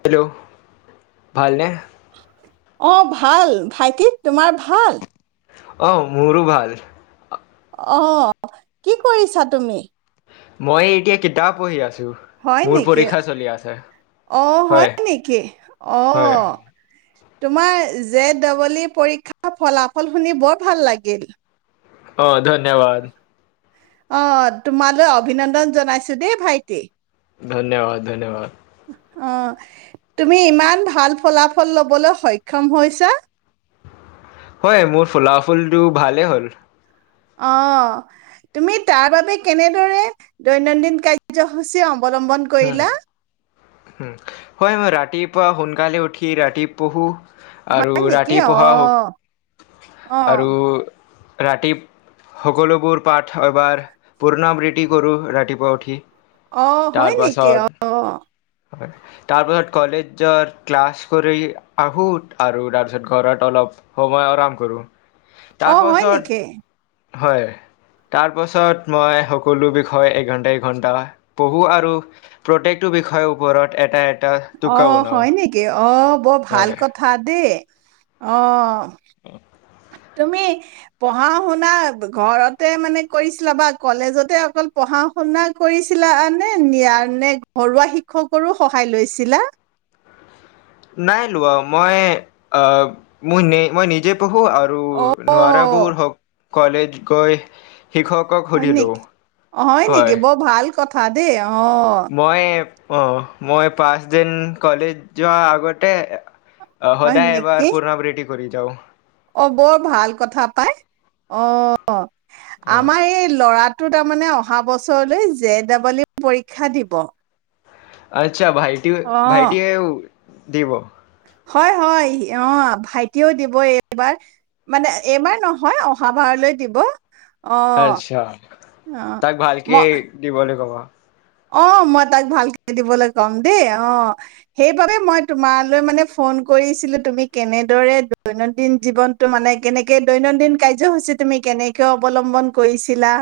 Hello ভাল নে অ', ভাল ভাইটি তোমাৰ ভাল। আহ মোৰো ভাল অ কি কৰিছা তুমি মই এতিয়া কিতাপ পঢ়ি আছো। হয় মোৰ নেকি পৰীক্ষা চলি আছে অ হয় নেকি অ হয় তোমাৰ জে ড'বল ই পৰীক্ষাৰ ফলাফল শুনি বৰ ভাল লাগিল। অ', ধন্ ধন্যবাদ অ তোমালৈ অভিনন্দন জনাইছো দেই ভাইটি ধন্যবাদ, ধন্যবাদ। অ তুমি ইমান ভাল ফলাফল লবলৈ সক্ষম হৈছা হয় মোৰ ফলাফুলটো ভালেই হ'ল অ', তুমি তাৰ বাবে কেনেদৰে দৈনন্দিন কাৰ্যসূচী অ উম হয় মই ৰাতি ৰাতিপুৱা সোনকালে উঠি ৰাতি পঢ়ু আৰু হয় নেকি ৰাতি পো়হা অঁ হওক অঁ আৰু ৰাতি সকলোবোৰ পাঠ এবাৰ পুৰ্ণবৃত্তি কৰোঁ ৰাতিপুৱা উঠি। অ হয় নেকি তাৰপাছত অ তাৰপাছত কলেজ ক্লাছ কৰি আহো আৰু তাৰপিছত ঘৰত অলপ সময় আৰাম কৰোঁ অ', হয় তাৰপাছত নেকি? হয় তাৰপাছত মই সকলো বিষয় এঘন্টা এঘন্টা পঢ়ো আৰু প্ৰত্যেকটো বিষয়ৰ ওপৰত এটা এটা টোকা অ', বনাওঁ। হয় নেকি? অ', বৰ ভাল হয়, কথা দেই। অ'। [inaudible] তুমি পঢ়া শুনা ঘৰতে মানে কৰিছিলা বা কলেজতে অকল পঢ়া শুনা কৰিছিলা নে নে ঘৰুৱা শিক্ষকৰো সহায় লৈছিলা নাই লোৱা মই অ', মোৰ মই নিজে পহো আৰু অ নোৱাৰাবোৰ হওঁক কলেজ গৈ শিক্ষকক হয় সুধি লওঁ। নেকি? অ', হয় নেকি বৰ ভাল কথা। খা দেই। অ মই অহ, মই পাঁচ দিন কলেজ যোৱা আগতে অ হয় সদায় নেকি? এবাৰ পুৰণাবৃতি কৰি যাওঁ। অ, বৰ ভাল কথা পাই অ। অঁ আমাৰ এই ল'ৰা টো তাৰমানে অহা বছৰলৈ জে ডাবল ই পৰীক্ষা দিব। আচ্ছা ভাইটিও অ ভাইটিয়েও দিব হয় হয়, অ ভাইটিও দিব এইবাৰ, মানে এইবাৰ নহয় অহাবাৰলৈ দিব। অ' আচ্ছা, অ' তাক ম ভালকে দিবলে কব। অ', মই তাক ভালকে দিবলৈ কম দেই, অ', সেইবাবে মই তোমালৈ মানে ফোন কৰিছিলো, তুমি কেনেদৰে দৈনন্দিন জীৱনটো মানে কেনেকে দৈনন্দিন কাৰ্যসূচী তুমি কেনেকে অৱলম্বন কৰিছিলা?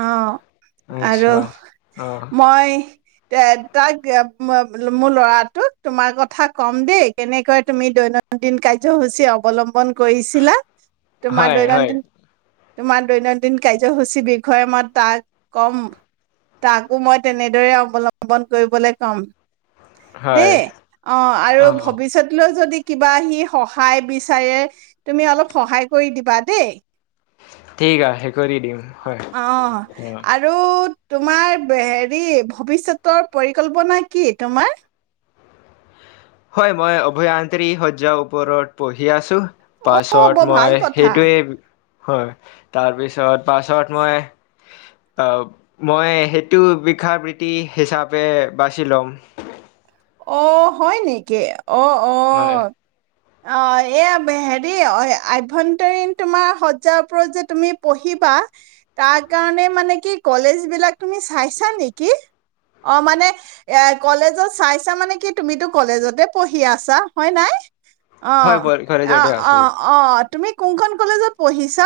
অ'। আৰু আচ্ছা। অঁ মই এ তাক, মোৰ ল'ৰাটোক তোমাৰ কথা কম দেই, কেনেকৈ তুমি দৈনন্দিন কাৰ্যসূচী অৱলম্বন কৈছিলা তোমাৰ হয় হয় দৈনন্দিন তোমাৰ দৈনন্দিন কাৰ্যসূচী বিষয়ে মই তাক কম। তাকো মই তেনেদৰে অৱলম্বন কৰিবলৈ কম। দেই, হয় অ, আৰু অঁ ভৱিষ্যতলৈ যদি কিবা সি সহায় বিচাৰে, তুমি অলপ সহায় কৰি দিবা দেই। ঠিক আহে অ' আৰু তোমাৰ হেৰি ভৱিষ্যতৰ পৰিকল্পনা কি তোমাৰ? হয়, মই অভয়ান্ত্ৰি সজ্জাৰ ওপৰত পঢ়ি আছো। অ বৰ পাছত ভাল মই কথা সেইটোৱে হয়, তাৰপিছত পাছত মই, আহ মই সেইটো বিষয় বৃত্তি হিচাপে বাচি লম। অ হয় নেকি? অ হয়। অ অ', এয়া হেৰি অ আভ্যন্তৰীণ তোমাৰ শজ্জাৰ ওপৰত যে তুমি পঢ়িবা, তাৰ কাৰণে মানে কি কলেজ বিলাক তুমি চাইছা নেকি? অ, মানে এ কলেজত চাই চা মানে কি তুমিতো কলেজতে পঢ়ি আছা হয় নাই? হয় অ', ব- আ, কলেজতে আছো। অ', অ'। তুমি কোনখন কলেজত পঢ়িছা?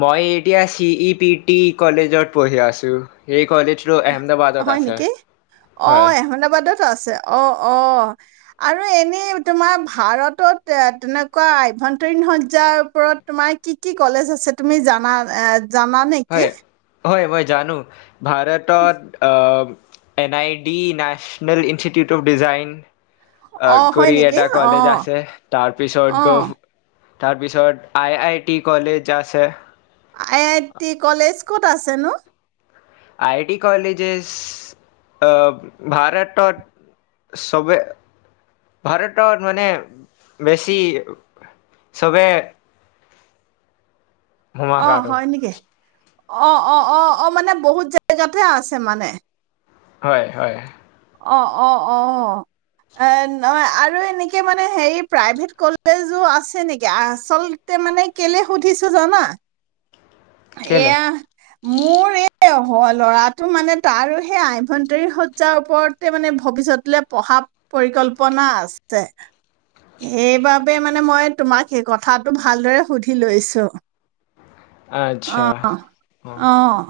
মই এতিয়া চি ই পি টি কলেজত পঢ়ি আছো, এই কলেজটো আহমেদাবাদত হয় আছে। নেকি? হয়, অ', এহমেদাবাদত আছে, অ অ আৰু এনেই তোমাৰ ভাৰতত এ তেনেকুৱা আভ্যন্তৰীণ সজ্জাৰ ওপৰত তোমাৰ কি কি কলেজ আছে, তুমি জানা এ জানা নেকি? হয়, হয়, মই জানো। ভাৰতত অ' N I D national institute of design. অ', অঁ হয় কৰি নেকি এটা কলেজ অঁ আছে। তাৰপিছত গ অঁ তাৰপিছত আই আই টি কলেজ আছে। আই আই টিট কলেজ ক'ত আছেনো? আই ডি কলেজেছ অ', ভাৰতত চবে ভাৰতত মানে বেছি চবে অ, হুমাকাটো হয় নিকিহ? অ', অ', অ', অ', মানে বহুত জেগাতে আছে মানে। হয়, হয়। অ', অ', অ'। এ নয় আৰু এনেকে মানে হেৰি প্ৰাইভেট কলেজো আছে নেকি? আচলতে মানে কেলে সুধিছোঁ জানা? কেলে এয়াহ মোৰ এয় হ, ল'ৰাটো মানে তাৰো সেই আভ্যন্তৰীণ সজ্জাৰ ওপৰতে মানে ভৱিষ্যতলৈ পঢ়া পৰিকল্পনা আছে। সেইবাবে মানে মই তোমাক সেইকথাটো ভালদৰে সুধি লৈছো। আচ্ছা অ', অ'।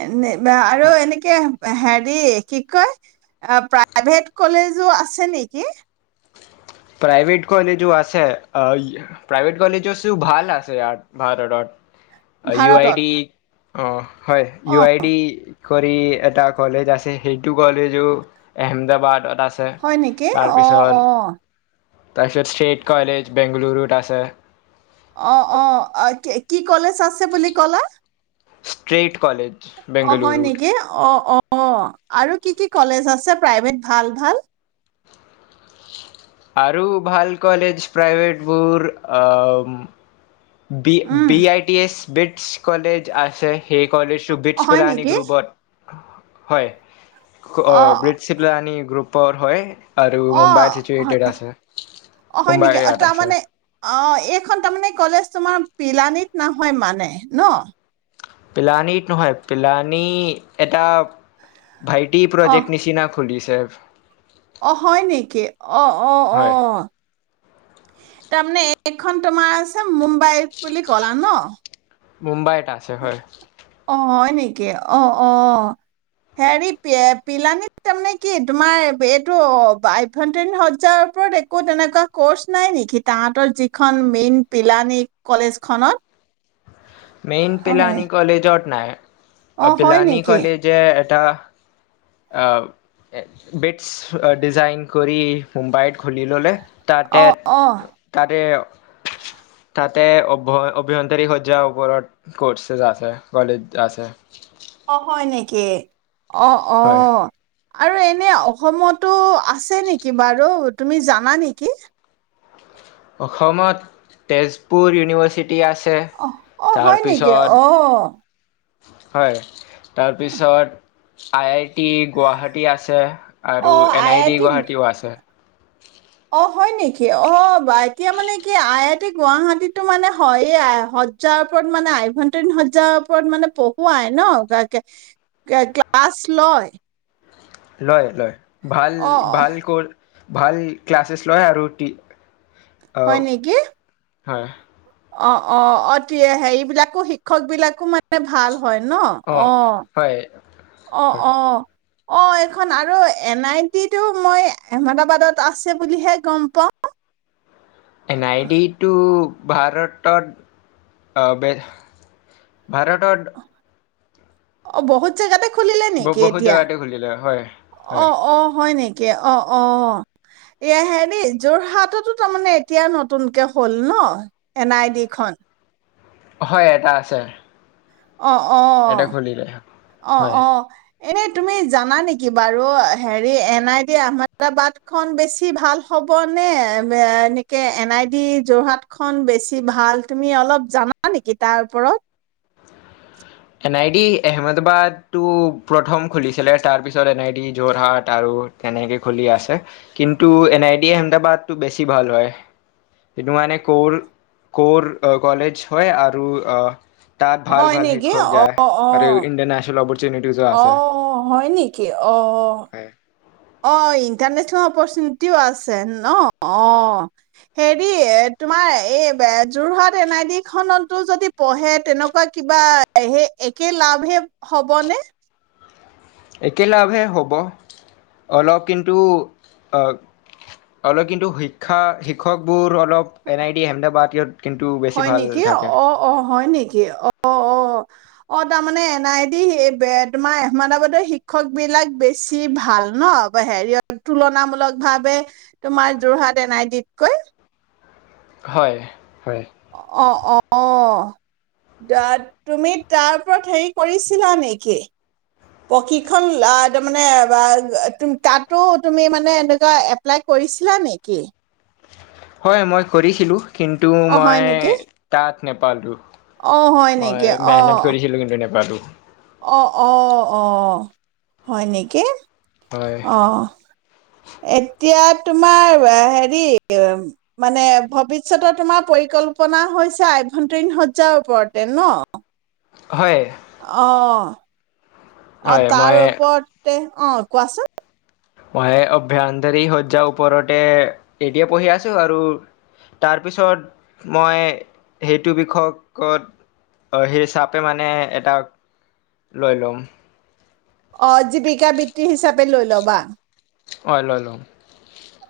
এনেপ বা আৰু এনেকে হেৰি, কি কয়, প্ৰাইভেট কলেজো আছে নেকি? প্ৰাইভেট কলেজো আছে। এ প্ৰাইভেট কলেজেছো ভাল আছে য়াত। ভাৰতত। ইউ আই ভাৰতত? ডি। অহ। হয়,, ইউ অ', আই ডি কৰি এটা কলেজ আছে সেইটো কলেজো এহমদাবাদ এটা হয় নেকি? অ', অ'। তাইপিছত চেইত কলেজ বেংগলৰোত আছে। অ', অ', অকেক কি কলেছ আছে বুলি কলা? ষ্ট্ৰেইট। অ', হয় নিকি অ', অ'। অ', আৰু কি কি কলেজ আছে প্ৰাইভেট ভাল-ভাল? আৰু ভাল কলেজ প্ৰাইভেটবোৰ um B um, B I T S. BITS college আছে। স কলেজ শুবিটছ অ', হয় প্লাানিক গ নেকি? ৰৰুবট। হয়। অ', ব্ৰিটচ গ্ৰুপ। পৰ হয়। আৰু মুম্বাইত অ', চিটুৱেটেড হয়, আছে অ' হয় মুম্বাই নেকি? অ' ইয়াত আছে তাৰমানে, অ' এইখন তাৰমানে কলেজ। তোমাৰ পিলানীত নহয় মানে, ন? পিলানীত নহয়, পিলানী এটা। ভাইটি অ', প্ৰজেক্ট নিচিনা খুলিছ। ছেভ। অ', হয় নেকি? অ', অ', হয় অ'। তাৰমানে এ এইখন তোমাৰ আছে মুম্বাইত বুলি কলা ন? মুম্বাইত আছে হয়। অ', হয় নেকি? অ', অ', হেৰি, পিয়ে পিলানী তাৰমানে কি তোমাৰ এইটো অ' আভ্যন্তৰীণ সজ্জাৰ ওপৰত একো তেনেকুৱা কৰ্চ নাই নেকি, তাহাঁতৰ যিখন মেইন পিলানী কলেজখনত? মেইন হয়। পিলানী কলেজত। নাই। অ' হয় অপিলানী নেকি? কলেজত। এটা বেটছ ডিজাইন কৰি মুম্বাইত খুলি ল'লে? অ' তাতেত অ'। তাতে তাতে অভ অভয়ন্তৰী সজাৰ। ওপৰত ক'ৰ্ছ এজা আছে, কলেদ আছে। অ', হয় নেকি? অঁ অ। হয় আৰু এনে অসমতো আছে নেকি বাৰত? তুমি জানা নেকি? অসমত, তেজপুৰ ইউনিভাৰ্চিত আহ অ হয় নেকি ও। হয়। তাৰপিছত আই আইত। টি গুৱাহাটী আছে আৰু এন আই দি গুৱাহাটীও আছে। [inaudible] অ', হয় নেকি? অব। [unintelligible] এতিয়া মানে কি আই গুৱাহাটীতটো মানে হয় আৰু সজ্জাৰ ওপৰত মানে আভয়ন্তৰীণ সজ্জাৰ ওপৰত মানে পঢ়ুৱাই ন ক্লাছ লয় লয় লয় ভাল অ ভাল কৰ ভাল ক্লাছেছ লয় আৰু টি হয় আহ, নেকি হয় অ অ অতি হেৰিবলাকো শিক্ষক বিলাকো মানে ভাল হয় ন অ হয় অ হয় অ অ এইখন আৰু এন আই টিটো মই আহমেদাবাদত আছে বুলিহে গম পাওঁ এন আই ডি টো ভাৰতত ভাৰতত অ বহুত জেগাতে খুলিলে বু নেকি বহুত এতিয়া জগাতে খুুলিলে হয় হয় কে অ অ এ হেৰি যোৰহাটতো তাৰমানে এতিয়া নতুনকে হ'ল ন এন আই ডি খন হয় এটা আছে অ অ এটা খুলিলে অ হয় অ এনে তুমি জানা নেকি বাৰু হেৰি এন আই ডি আহমেদাবাদখন বেছি ভাল হ'ব নে এনেকে এন আই ডি যোৰহাটখন বেছি ভাল তুমি অলপ জানা নেকি তাৰ ওপৰত এন আই ডি আহমেদাবাদটো প্ৰথম খুলিছিলে তাৰপিছত এন আই ডি যোৰহাট আৰু তেনেকে খুলি আছে কিন্তু এন আই ডি আহমেদাবাদটো বেছি ভাল হয় সেইটো মানে কৰ কৰ কলেজ হয় আৰু আহ তাত ভাল হয় ভাল সেই নেকি যায় আৰু ইণ্ডিয়ান নেশনেল লব আহ হয় নেকি অ হয় অ ইণ্টাৰনেচনেল অপৰচুটিও আছে ন অ হেৰি তোমাৰ এন আই ডিক খনতো য পঢ়ে তেনেকুৱা কিবা একে লাভে হ'বনে এক লাভহে হ'ব অলপ কিন্তু অলপ কিন্তু শিক্ষা শিক্ষকবোৰ অলপ এন আই ডি আহেমদাবাদ ইত কিন্তু বেছি হয় ভাল নেকি থাকে অ অ হয় নেকি অ অ অ তাৰমানে এন আই ডি তোমাৰ আহমেদাবাদৰ শিক্ষক বিলাক বেছি ভাল ন হেৰি তুলনামূলক ভাৱে তোমাৰ যোৰহাট এন আই ডিতকৈ হয় হয় অ অ তুমি তাৰ ওপৰত হেৰি কৰিছিলা নেকি প্ৰশিক্ষণ তাৰমানে তাতো তুমি মানে এনেকুৱা এপ্লাই কৰিছিলা নেকি? হয় মই কৰিছিলোঁ কিন্তু অ হয় মই নেকি? তাত নেপালো অ হয় মই নেকি? অ মেহনত কৰিছিলো কিন্তু নেপালো অ অ অ হয় নেকি হয়। অ এতিয়া তোমাৰ হেৰি মানে ভৱিষ্যতৰ তোমাৰ পৰিকল্পনা হৈছে আভ্যন্তৰীণ শজ্জাৰ ওপৰতে ন হয় আহ অ হয় মই তাৰ ওপৰত অ কোৱাচোন মই অভ্যন্তৰী শজ্জাৰ ওপৰতে এদিয়ে পঢ়ি আছোঁ আৰু তাৰপিছত মই সেইটো বিষয়কত সেই হিচাপে মানে এটা লৈ ল'ম অ জীৱিকা বৃত্তি হিচাপে লৈ ল'বা অ ল ল'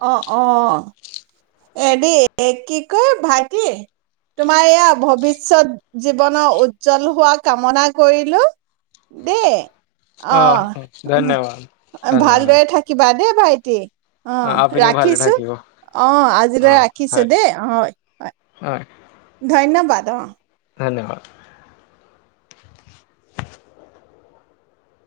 অহ অ। এ দ কি কয় ভাইটি তোমাৰ ইয়া ভৱিষ্যত জীৱনৰ উজ্জ্বল হোৱা কামনা কৰিলো দেই। অ ধন্যবাদ ভালদৰে থাকিবা দেই ভাইটি অ আপুনিও ভালে ৰাখিছো থাকিব অ আজিলৈ অ', ৰাখিছো হয় দেই হয় হয় ধন্যবাদ অ ধন্যবাদ